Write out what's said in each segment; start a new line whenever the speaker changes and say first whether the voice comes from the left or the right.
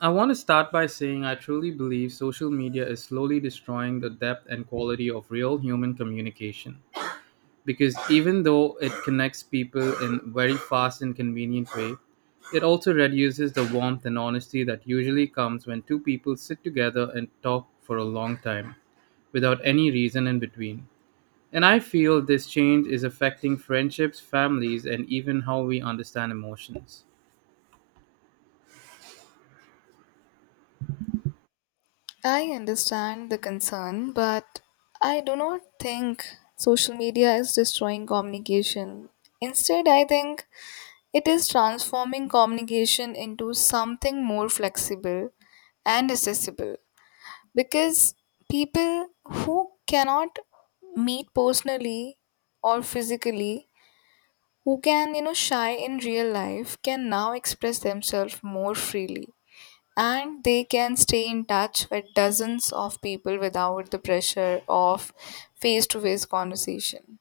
right: I want to start by saying I truly believe social media is slowly destroying the depth and quality of real human communication. Because even though it connects people in very fast and convenient way, it also reduces the warmth and honesty that usually comes when two people sit together and talk for a long time without any reason in between. And I feel this change is affecting friendships, families, and even how we understand emotions.
left: I understand the concern, but I do not think social media is destroying communication. Instead, I think it is transforming communication into something more flexible and accessible because people who cannot meet personally or physically, who can shy in real life, can now express themselves more freely, and they can stay in touch with dozens of people without the pressure of face to face conversation.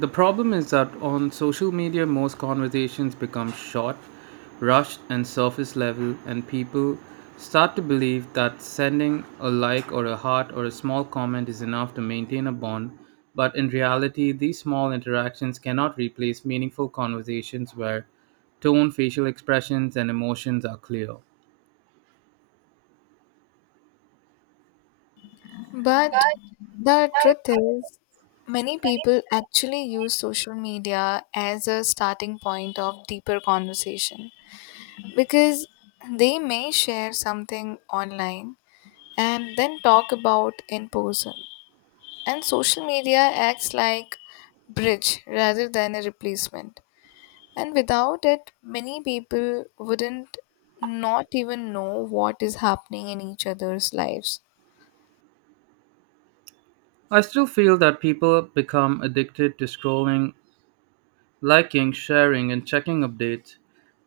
right: The problem is that on social media, most conversations become short, rushed, and surface level, and people start to believe that sending a like or a heart or a small comment is enough to maintain a bond. But in reality, these small interactions cannot replace meaningful conversations where tone, facial expressions, and emotions are clear.
left: But the truth is, many people actually use social media as a starting point of deeper conversation because they may share something online and then talk about in person. And social media acts like bridge rather than a replacement. And without it, many people wouldn't not even know what is happening in each other's lives.
right: I still feel that people become addicted to scrolling liking, sharing, and checking updates.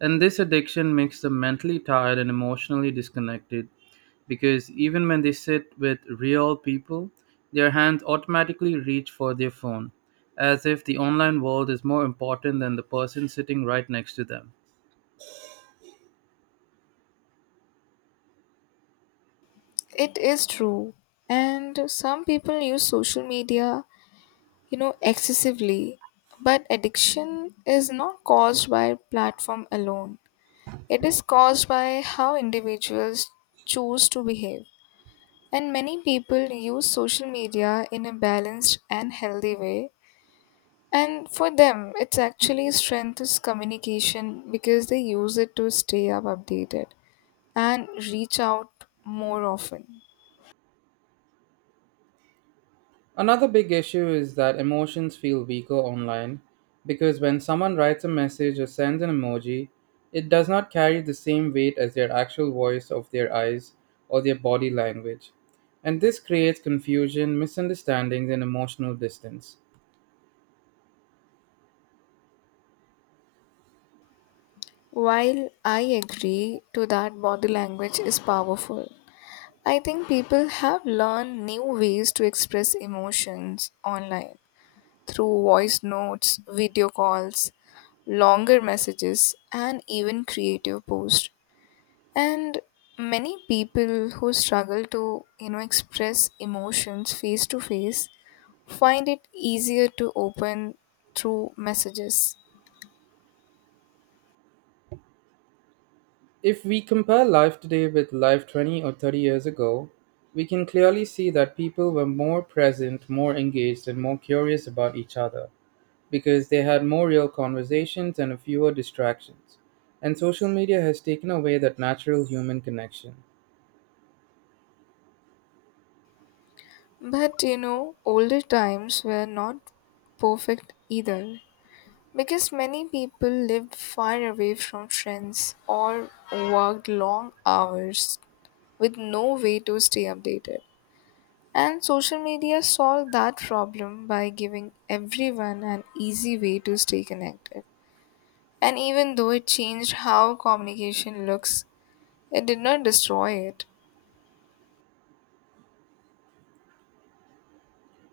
right: And this addiction makes them mentally tired and emotionally disconnected because even when they sit with real people, their hands automatically reach for their phone, as if the online world is more important than the person sitting right next to them.
left: It is true. And some people use social media, excessively. But addiction is not caused by platform alone. It is caused by how individuals choose to behave. And many people use social media in a balanced and healthy way. And for them, it's actually strength is communication because they use it to stay up updated and reach out more often.
right: Another big issue is that emotions feel weaker online because when someone writes a message or sends an emoji, it does not carry the same weight as their actual voice of their eyes or their body language. And this creates confusion, misunderstandings, and emotional distance.
left: While I agree to that body language is powerful, I think people have learned new ways to express emotions online through voice notes, video calls, longer messages, and even creative posts. And many people who struggle to, express emotions face to face find it easier to open through messages.
right: If we compare life today with life 20 or 30 years ago, we can clearly see that people were more present, more engaged, and more curious about each other, because they had more real conversations and fewer distractions. And social media has taken away that natural human connection.
left: But older times were not perfect either because many people lived far away from friends or worked long hours with no way to stay updated. And social media solved that problem by giving everyone an easy way to stay connected. And even though it changed how communication looks, it did not destroy it.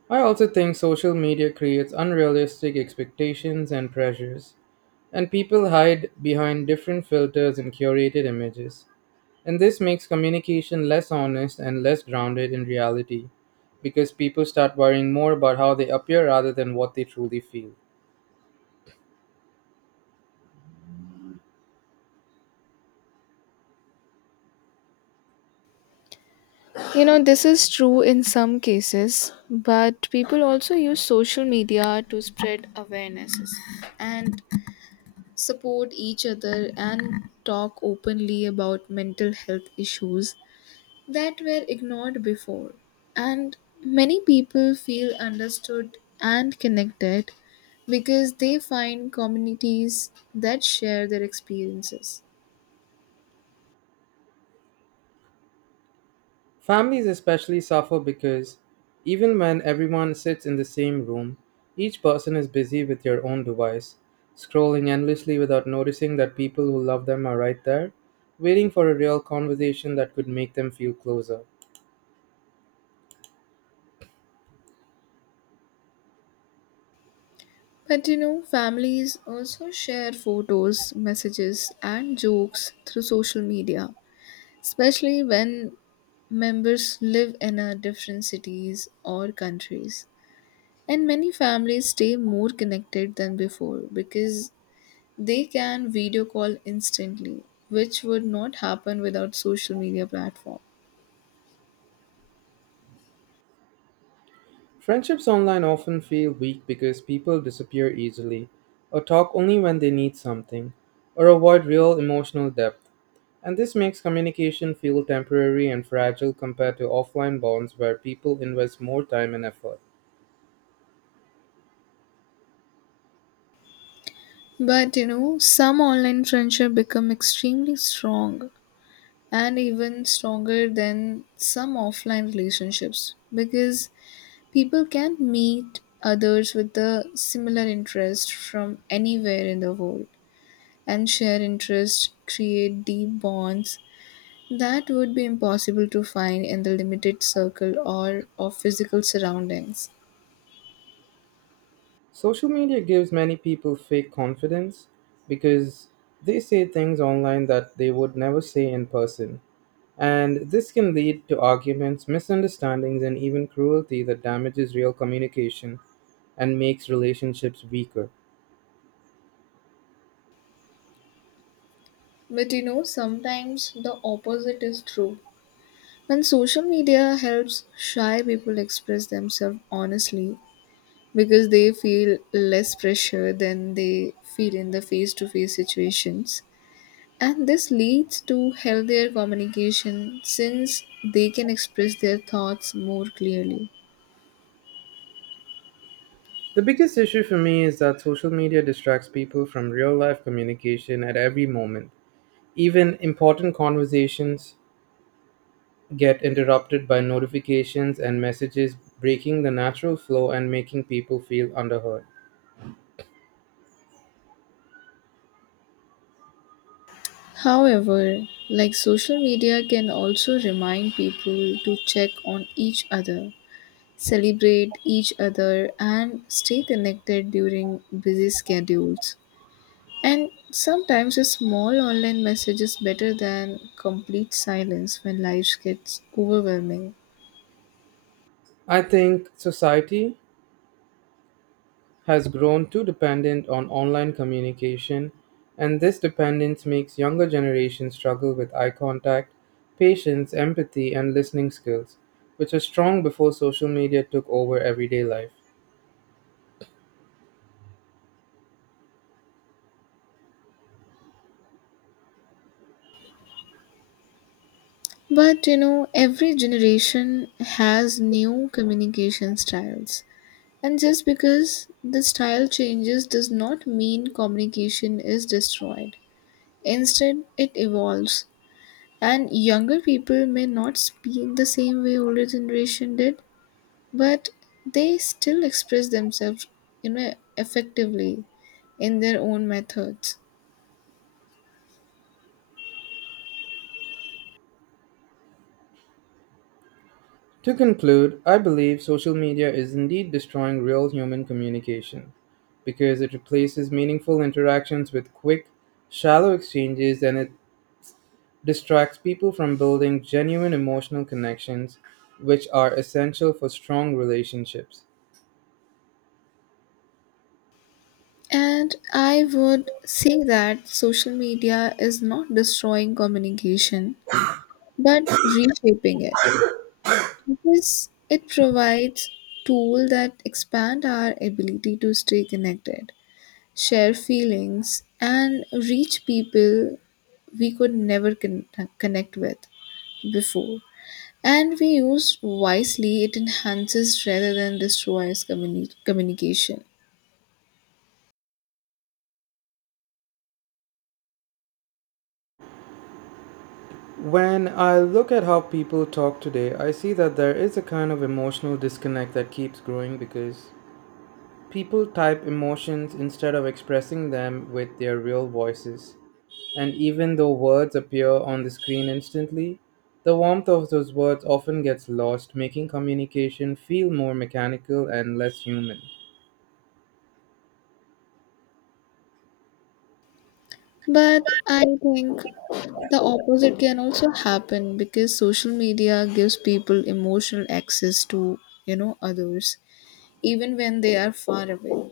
right: I also think social media creates unrealistic expectations and pressures, and people hide behind different filters and curated images. And this makes communication less honest and less grounded in reality because people start worrying more about how they appear rather than what they truly feel.
left: This is true in some cases, but people also use social media to spread awarenesses and support each other and talk openly about mental health issues that were ignored before. And many people feel understood and connected because they find communities that share their experiences.
right: Families especially suffer because even when everyone sits in the same room, each person is busy with their own device, scrolling endlessly without noticing that people who love them are right there, waiting for a real conversation that could make them feel closer.
left: Families also share photos, messages, and jokes through social media, especially when members live in a different cities or countries. And many families stay more connected than before because they can video call instantly, which would not happen without social media platform.
right: Friendships online often feel weak because people disappear easily, or talk only when they need something, or avoid real emotional depth. And this makes communication feel temporary and fragile compared to offline bonds where people invest more time and effort.
left: Some online friendship become extremely strong and even stronger than some offline relationships because people can meet others with a similar interest from anywhere in the world, and share interests create deep bonds that would be impossible to find in the limited circle or of physical surroundings.
right: Social media gives many people fake confidence because they say things online that they would never say in person. And this can lead to arguments, misunderstandings, and even cruelty that damages real communication and makes relationships weaker.
left: But you know Sometimes the opposite is true when social media helps shy people express themselves honestly because they feel less pressure than they feel in the face to face situations. And this leads to healthier communication since they can express their thoughts more clearly.
right: The biggest issue for me is that social media distracts people from real life communication at every moment. Even important conversations get interrupted by notifications and messages, breaking the natural flow and making people feel underheard.
left: However, like social media can also remind people to check on each other, celebrate each other, and stay connected during busy schedules. And sometimes a small online message is better than complete silence when life gets overwhelming.
right: I think society has grown too dependent on online communication, and this dependence makes younger generations struggle with eye contact, patience, empathy, and listening skills, which are strong before social media took over everyday life.
left: Every generation has new communication styles. And just because the style changes does not mean communication is destroyed. Instead, it evolves. And younger people may not speak the same way older generation did, but they still express themselves, effectively in their own methods.
right: To conclude, I believe social media is indeed destroying real human communication because it replaces meaningful interactions with quick, shallow exchanges and it distracts people from building genuine emotional connections, which are essential for strong relationships.
left: And I would say that social media is not destroying communication but reshaping it because it provides tools that expand our ability to stay connected, share feelings, and reach people we could never connect with before. And we use wisely, it enhances rather than destroys communication.
right: When I look at how people talk today, I see that there is a kind of emotional disconnect that keeps growing because people type emotions instead of expressing them with their real voices. And even though words appear on the screen instantly, the warmth of those words often gets lost, making communication feel more mechanical and less human.
left: But I think the opposite can also happen because social media gives people emotional access to, others, even when they are far away.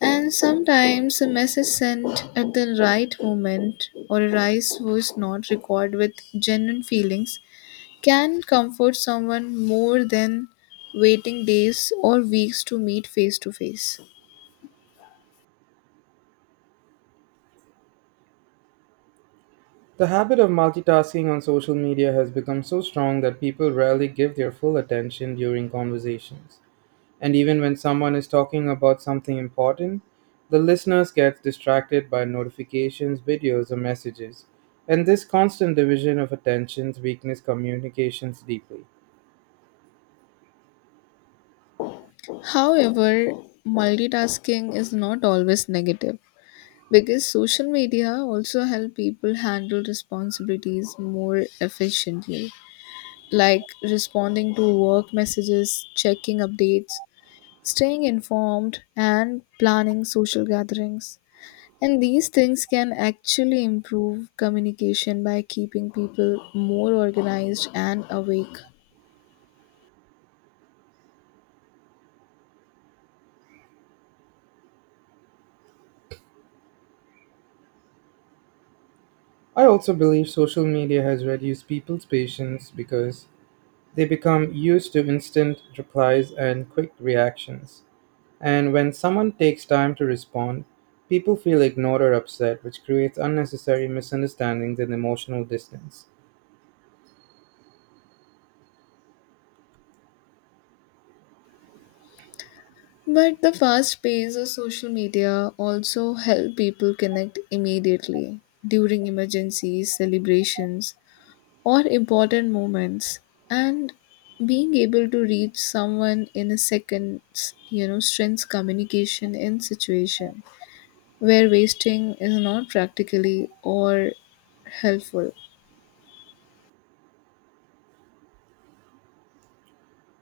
left: And sometimes a message sent at the right moment or a rise was not recorded with genuine feelings can comfort someone more than waiting days or weeks to meet face to face.
right: The habit of multitasking on social media has become so strong that people rarely give their full attention during conversations. And even when someone is talking about something important, the listeners get distracted by notifications, videos, or messages. And this constant division of attentions weakens communications deeply.
left: However, multitasking is not always negative because social media also help people handle responsibilities more efficiently, like responding to work messages, checking updates, staying informed, and planning social gatherings. And these things can actually improve communication by keeping people more organized and awake.
right: I also believe social media has reduced people's patience because they become used to instant replies and quick reactions. And when someone takes time to respond, people feel ignored or upset, which creates unnecessary misunderstandings and emotional distance.
left: But the fast pace of social media also help people connect immediately during emergencies, celebrations, or important moments. And being able to reach someone in a second, strengths communication in situation where wasting is not practically or helpful.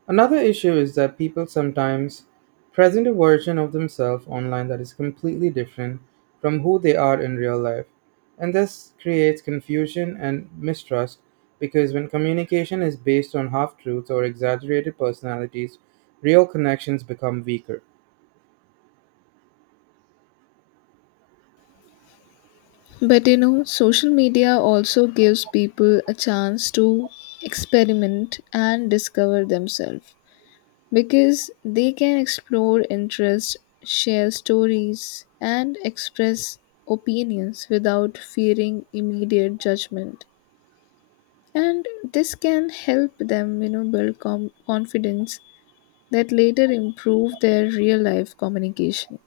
right: Another issue is that people sometimes present a version of themselves online that is completely different from who they are in real life. And this creates confusion and mistrust because when communication is based on half truths or exaggerated personalities, real connections become weaker.
left: Social media also gives people a chance to experiment and discover themselves because they can explore interests, share stories, and express opinions without fearing immediate judgment. And this can help them, build confidence that later improve their real life communication.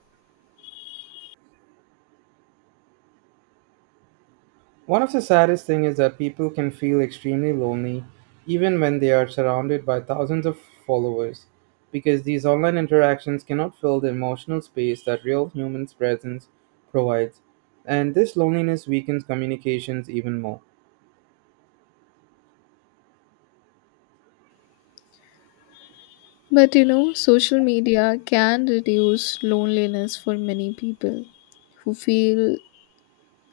right: One of the saddest things is that people can feel extremely lonely even when they are surrounded by thousands of followers because these online interactions cannot fill the emotional space that real human presence provides. And this loneliness weakens communications even more.
left: Social media can reduce loneliness for many people who feel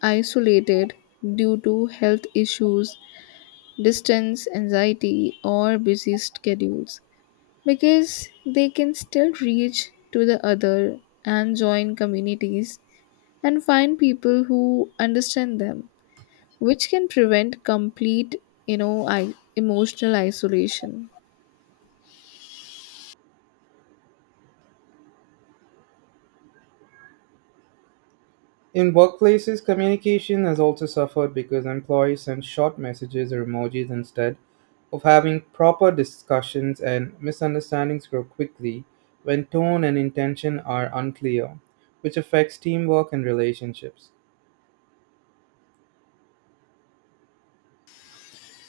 left: isolated due to health issues, distance anxiety, or busy schedules because they can still reach to the other and join communities and find people who understand them, which can prevent complete, emotional isolation.
right: In workplaces, communication has also suffered because employees send short messages or emojis instead of having proper discussions, and misunderstandings grow quickly when tone and intention are unclear, which affects teamwork and relationships.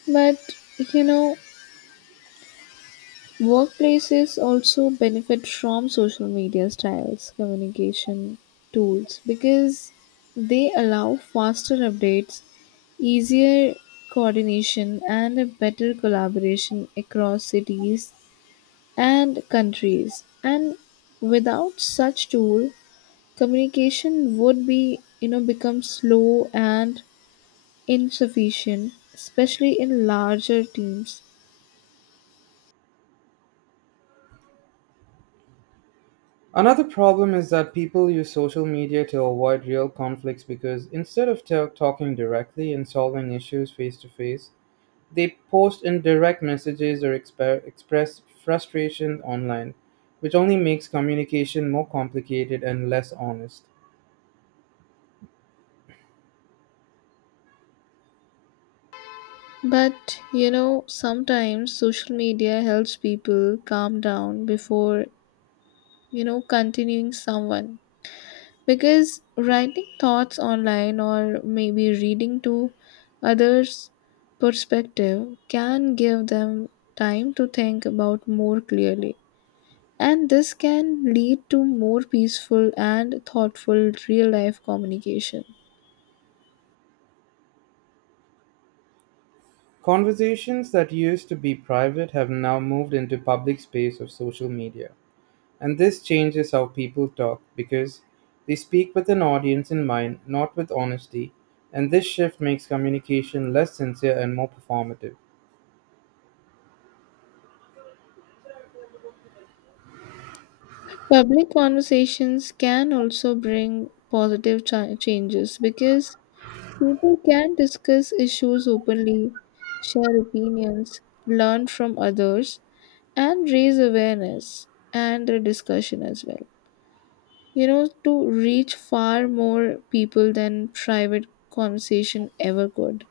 left: But you know, Workplaces also benefit from social media styles communication tools because they allow faster updates, easier coordination, and a better collaboration across cities and countries. And without such tool, communication would be, become slow and insufficient, especially in larger teams.
right: Another problem is that people use social media to avoid real conflicts because instead of talking directly and solving issues face to face, they post in direct messages or express frustration online, which only makes communication more complicated and less honest.
left: Sometimes social media helps people calm down before, continuing someone, because writing thoughts online or maybe reading to others' perspective can give them time to think about more clearly. And this can lead to more peaceful and thoughtful real life communication.
right: Conversations that used to be private have now moved into public space of social media. And this changes how people talk because they speak with an audience in mind, not with honesty. And this shift makes communication less sincere and more performative.
left: Public conversations can also bring positive changes because people can discuss issues openly, share opinions, learn from others, and raise awareness and the discussion as well, to reach far more people than private conversation ever could.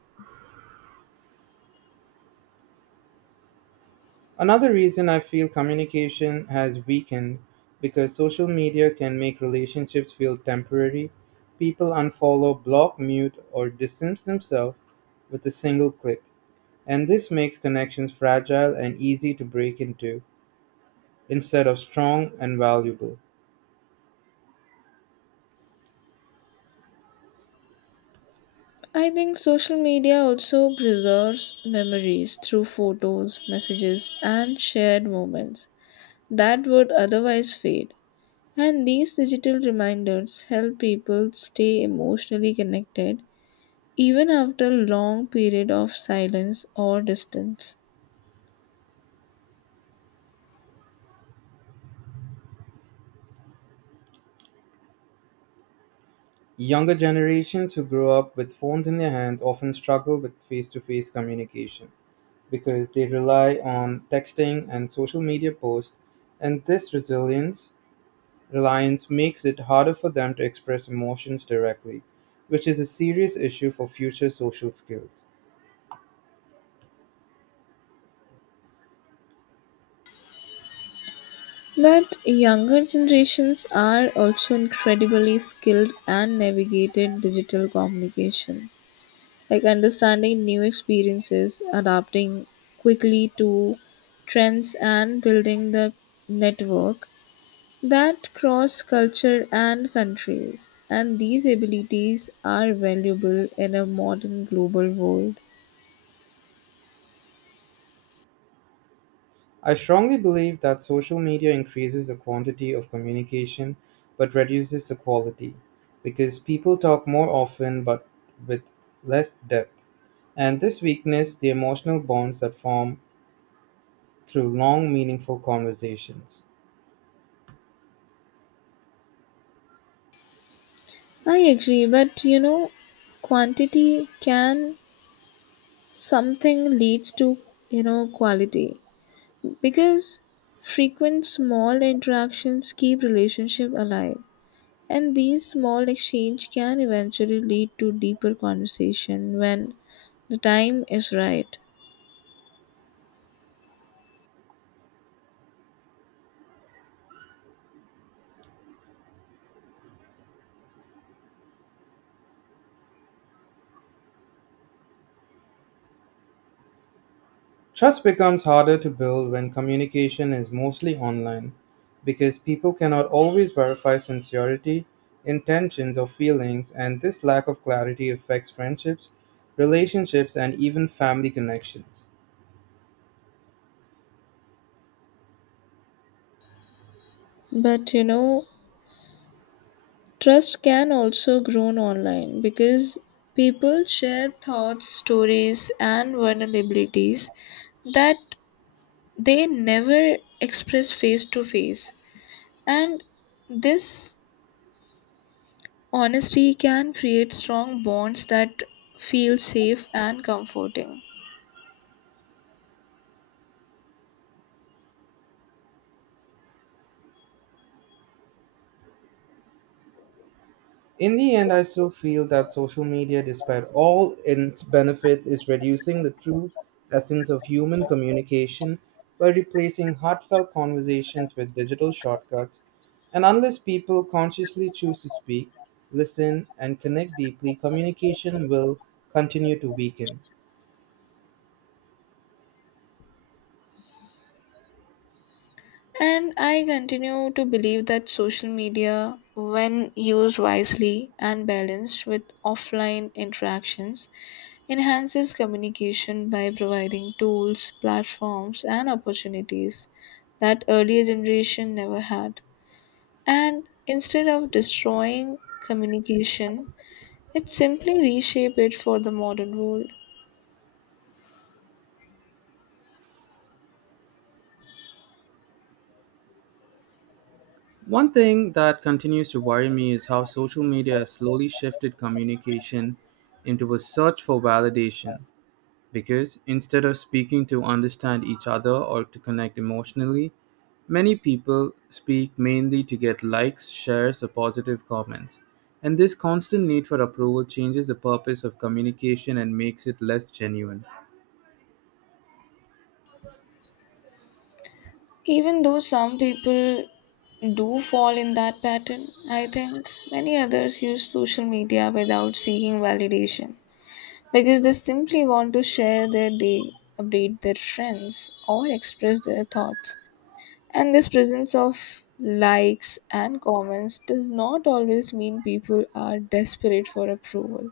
right: Another reason I feel communication has weakened because social media can make relationships feel temporary. People unfollow, block, mute, or distance themselves with a single click, and this makes connections fragile and easy to break into instead of strong and valuable.
left: I think social media also preserves memories through photos, messages, and shared moments that would otherwise fade. And these digital reminders help people stay emotionally connected even after long period of silence or distance.
right: Younger generations who grow up with phones in their hands often struggle with face to face communication because they rely on texting and social media posts, and this resilience Reliance makes it harder for them to express emotions directly, which is a serious issue for future social skills.
left: But younger generations are also incredibly skilled and navigated digital communication, like understanding new experiences, adapting quickly to trends, and building the network that cross culture and countries. And these abilities are valuable in a modern global world.
right: I strongly believe that social media increases the quantity of communication but reduces the quality because people talk more often but with less depth. And this weakness the emotional bonds that form through long, meaningful conversations.
left: I agree, but quantity can something leads to, quality because frequent small interactions keep relationship alive, and these small exchange can eventually lead to deeper conversation when the time is right.
right: Trust becomes harder to build when communication is mostly online because people cannot always verify sincerity, intentions, or feelings, and this lack of clarity affects friendships, relationships, and even family connections.
left: But you know, Trust can also grow online because people share thoughts, stories, and vulnerabilities that they never express face to face, and this honesty can create strong bonds that feel safe and comforting.
right: In the end, I still feel that social media, despite all its benefits, is reducing the true essence of human communication by replacing heartfelt conversations with digital shortcuts. And unless people consciously choose to speak, listen, and connect deeply, communication will continue to weaken.
left: And I continue to believe that social media, when used wisely and balanced with offline interactions, enhances communication by providing tools, platforms, and opportunities that earlier generation never had. And instead of destroying communication, it simply reshape it for the modern world.
right: One thing that continues to worry me is how social media has slowly shifted communication into a search for validation. Because instead of speaking to understand each other or to connect emotionally, many people speak mainly to get likes, shares, or positive comments. And this constant need for approval changes the purpose of communication and makes it less genuine.
left: Even though some people do fall in that pattern, I think many others use social media without seeking validation because they simply want to share their day, update their friends, or express their thoughts. And this presence of likes and comments does not always mean people are desperate for approval,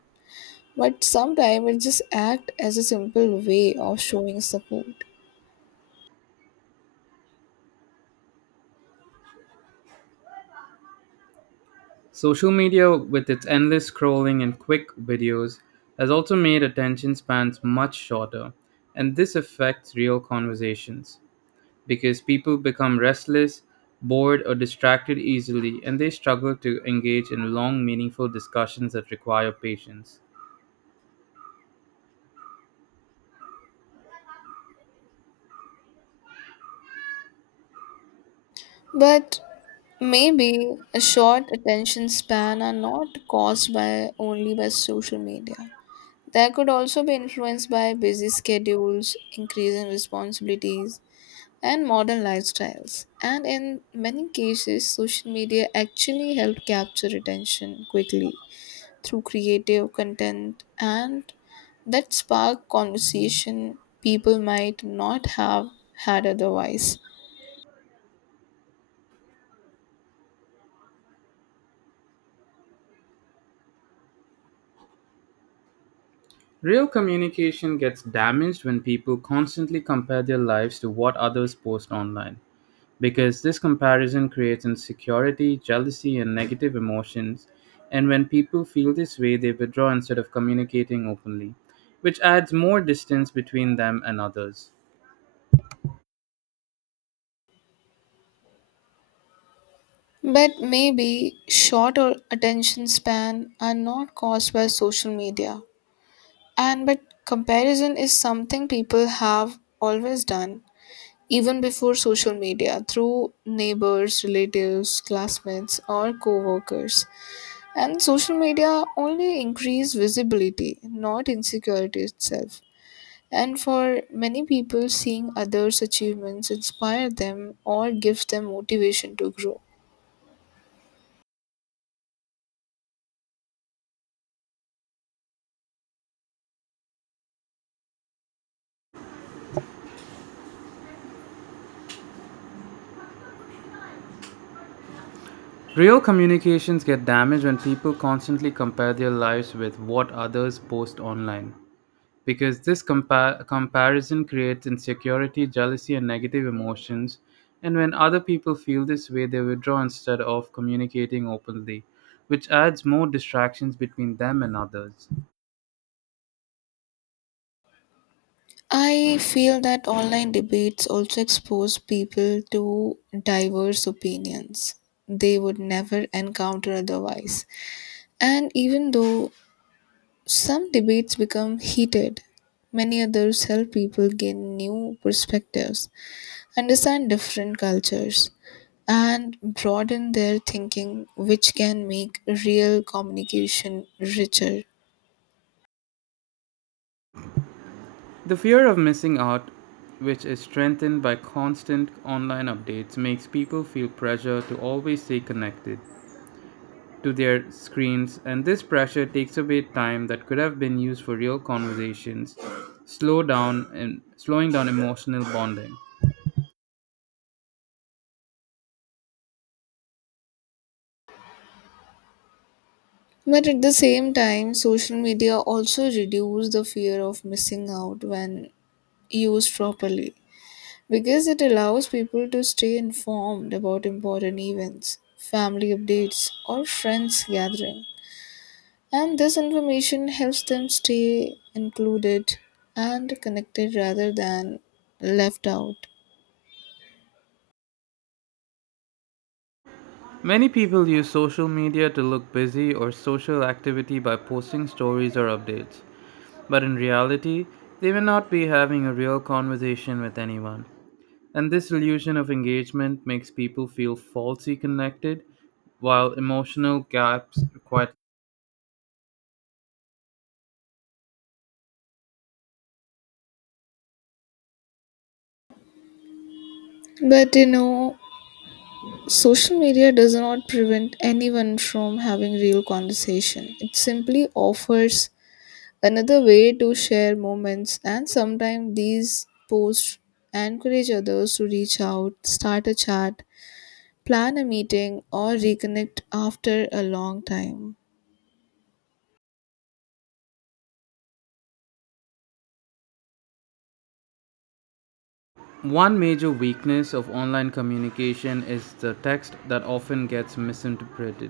left: but sometimes it just acts as a simple way of showing support.
right: Social media, with its endless scrolling and quick videos, has also made attention spans much shorter, and this affects real conversations, because people become restless, bored, or distracted easily, and they struggle to engage in long, meaningful discussions that require patience.
left: But maybe a short attention span are not caused by only by social media. They could also be influenced by busy schedules, increasing responsibilities, and modern lifestyles. And in many cases, social media actually help capture attention quickly through creative content and that spark conversation people might not have had otherwise.
right: Real communication gets damaged when people constantly compare their lives to what others post online, because this comparison creates insecurity, jealousy, and negative emotions. And when people feel this way, they withdraw instead of communicating openly, which adds more distance between them and others.
left: But maybe shorter attention span are not caused by social media. And but comparison is something people have always done, even before social media, through neighbors, relatives, classmates, or co workers. And social media only increase visibility, not insecurity itself. And for many people, seeing others' achievements inspire them or gives them motivation to grow.
right: Real communications get damaged when people constantly compare their lives with what others post online. Because this comparison creates insecurity, jealousy, and negative emotions. And when other people feel this way, they withdraw instead of communicating openly, which adds more distractions between them and others.
left: I feel that online debates also expose people to diverse opinions they would never encounter otherwise. And even though some debates become heated, many others help people gain new perspectives, understand different cultures, and broaden their thinking, which can make real communication richer.
right: The fear of missing out, which is strengthened by constant online updates, makes people feel pressure to always stay connected to their screens, and this pressure takes away time that could have been used for real conversations, slowing down emotional bonding.
left: But at the same time, social media also reduces the fear of missing out when used properly because it allows people to stay informed about important events, family updates, or friends gathering. And this information helps them stay included and connected rather than left out.
right: Many people use social media to look busy or social activity by posting stories or updates, but in reality, they may not be having a real conversation with anyone. And this illusion of engagement makes people feel falsely connected, while emotional gaps quite.
left: But you know, Social media does not prevent anyone from having real conversation. It simply offers another way to share moments, and sometimes these posts encourage others to reach out, start a chat, plan a meeting, or reconnect after a long time.
right: One major weakness of online communication is the text that often gets misinterpreted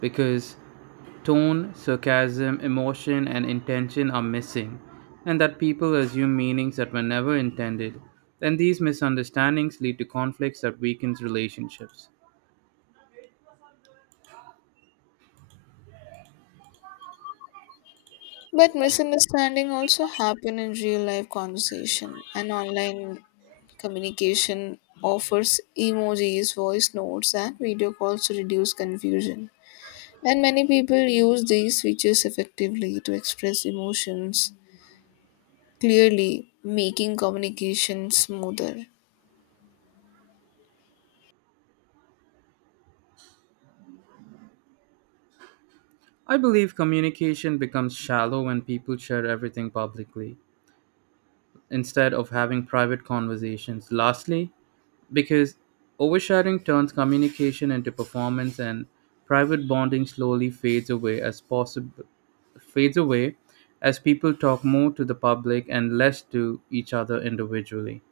right: because tone, sarcasm, emotion, and intention are missing, and that people assume meanings that were never intended. Then these misunderstandings lead to conflicts that weakens relationships.
left: But misunderstanding also happen in real life conversation, and online communication offers emojis, voice notes, and video calls to reduce confusion. And many people use these features effectively to express emotions clearly, making communication smoother.
right: I believe communication becomes shallow when people share everything publicly instead of having private conversations. Lastly, because oversharing turns communication into performance and private bonding slowly fades away as people talk more to the public and less to each other individually.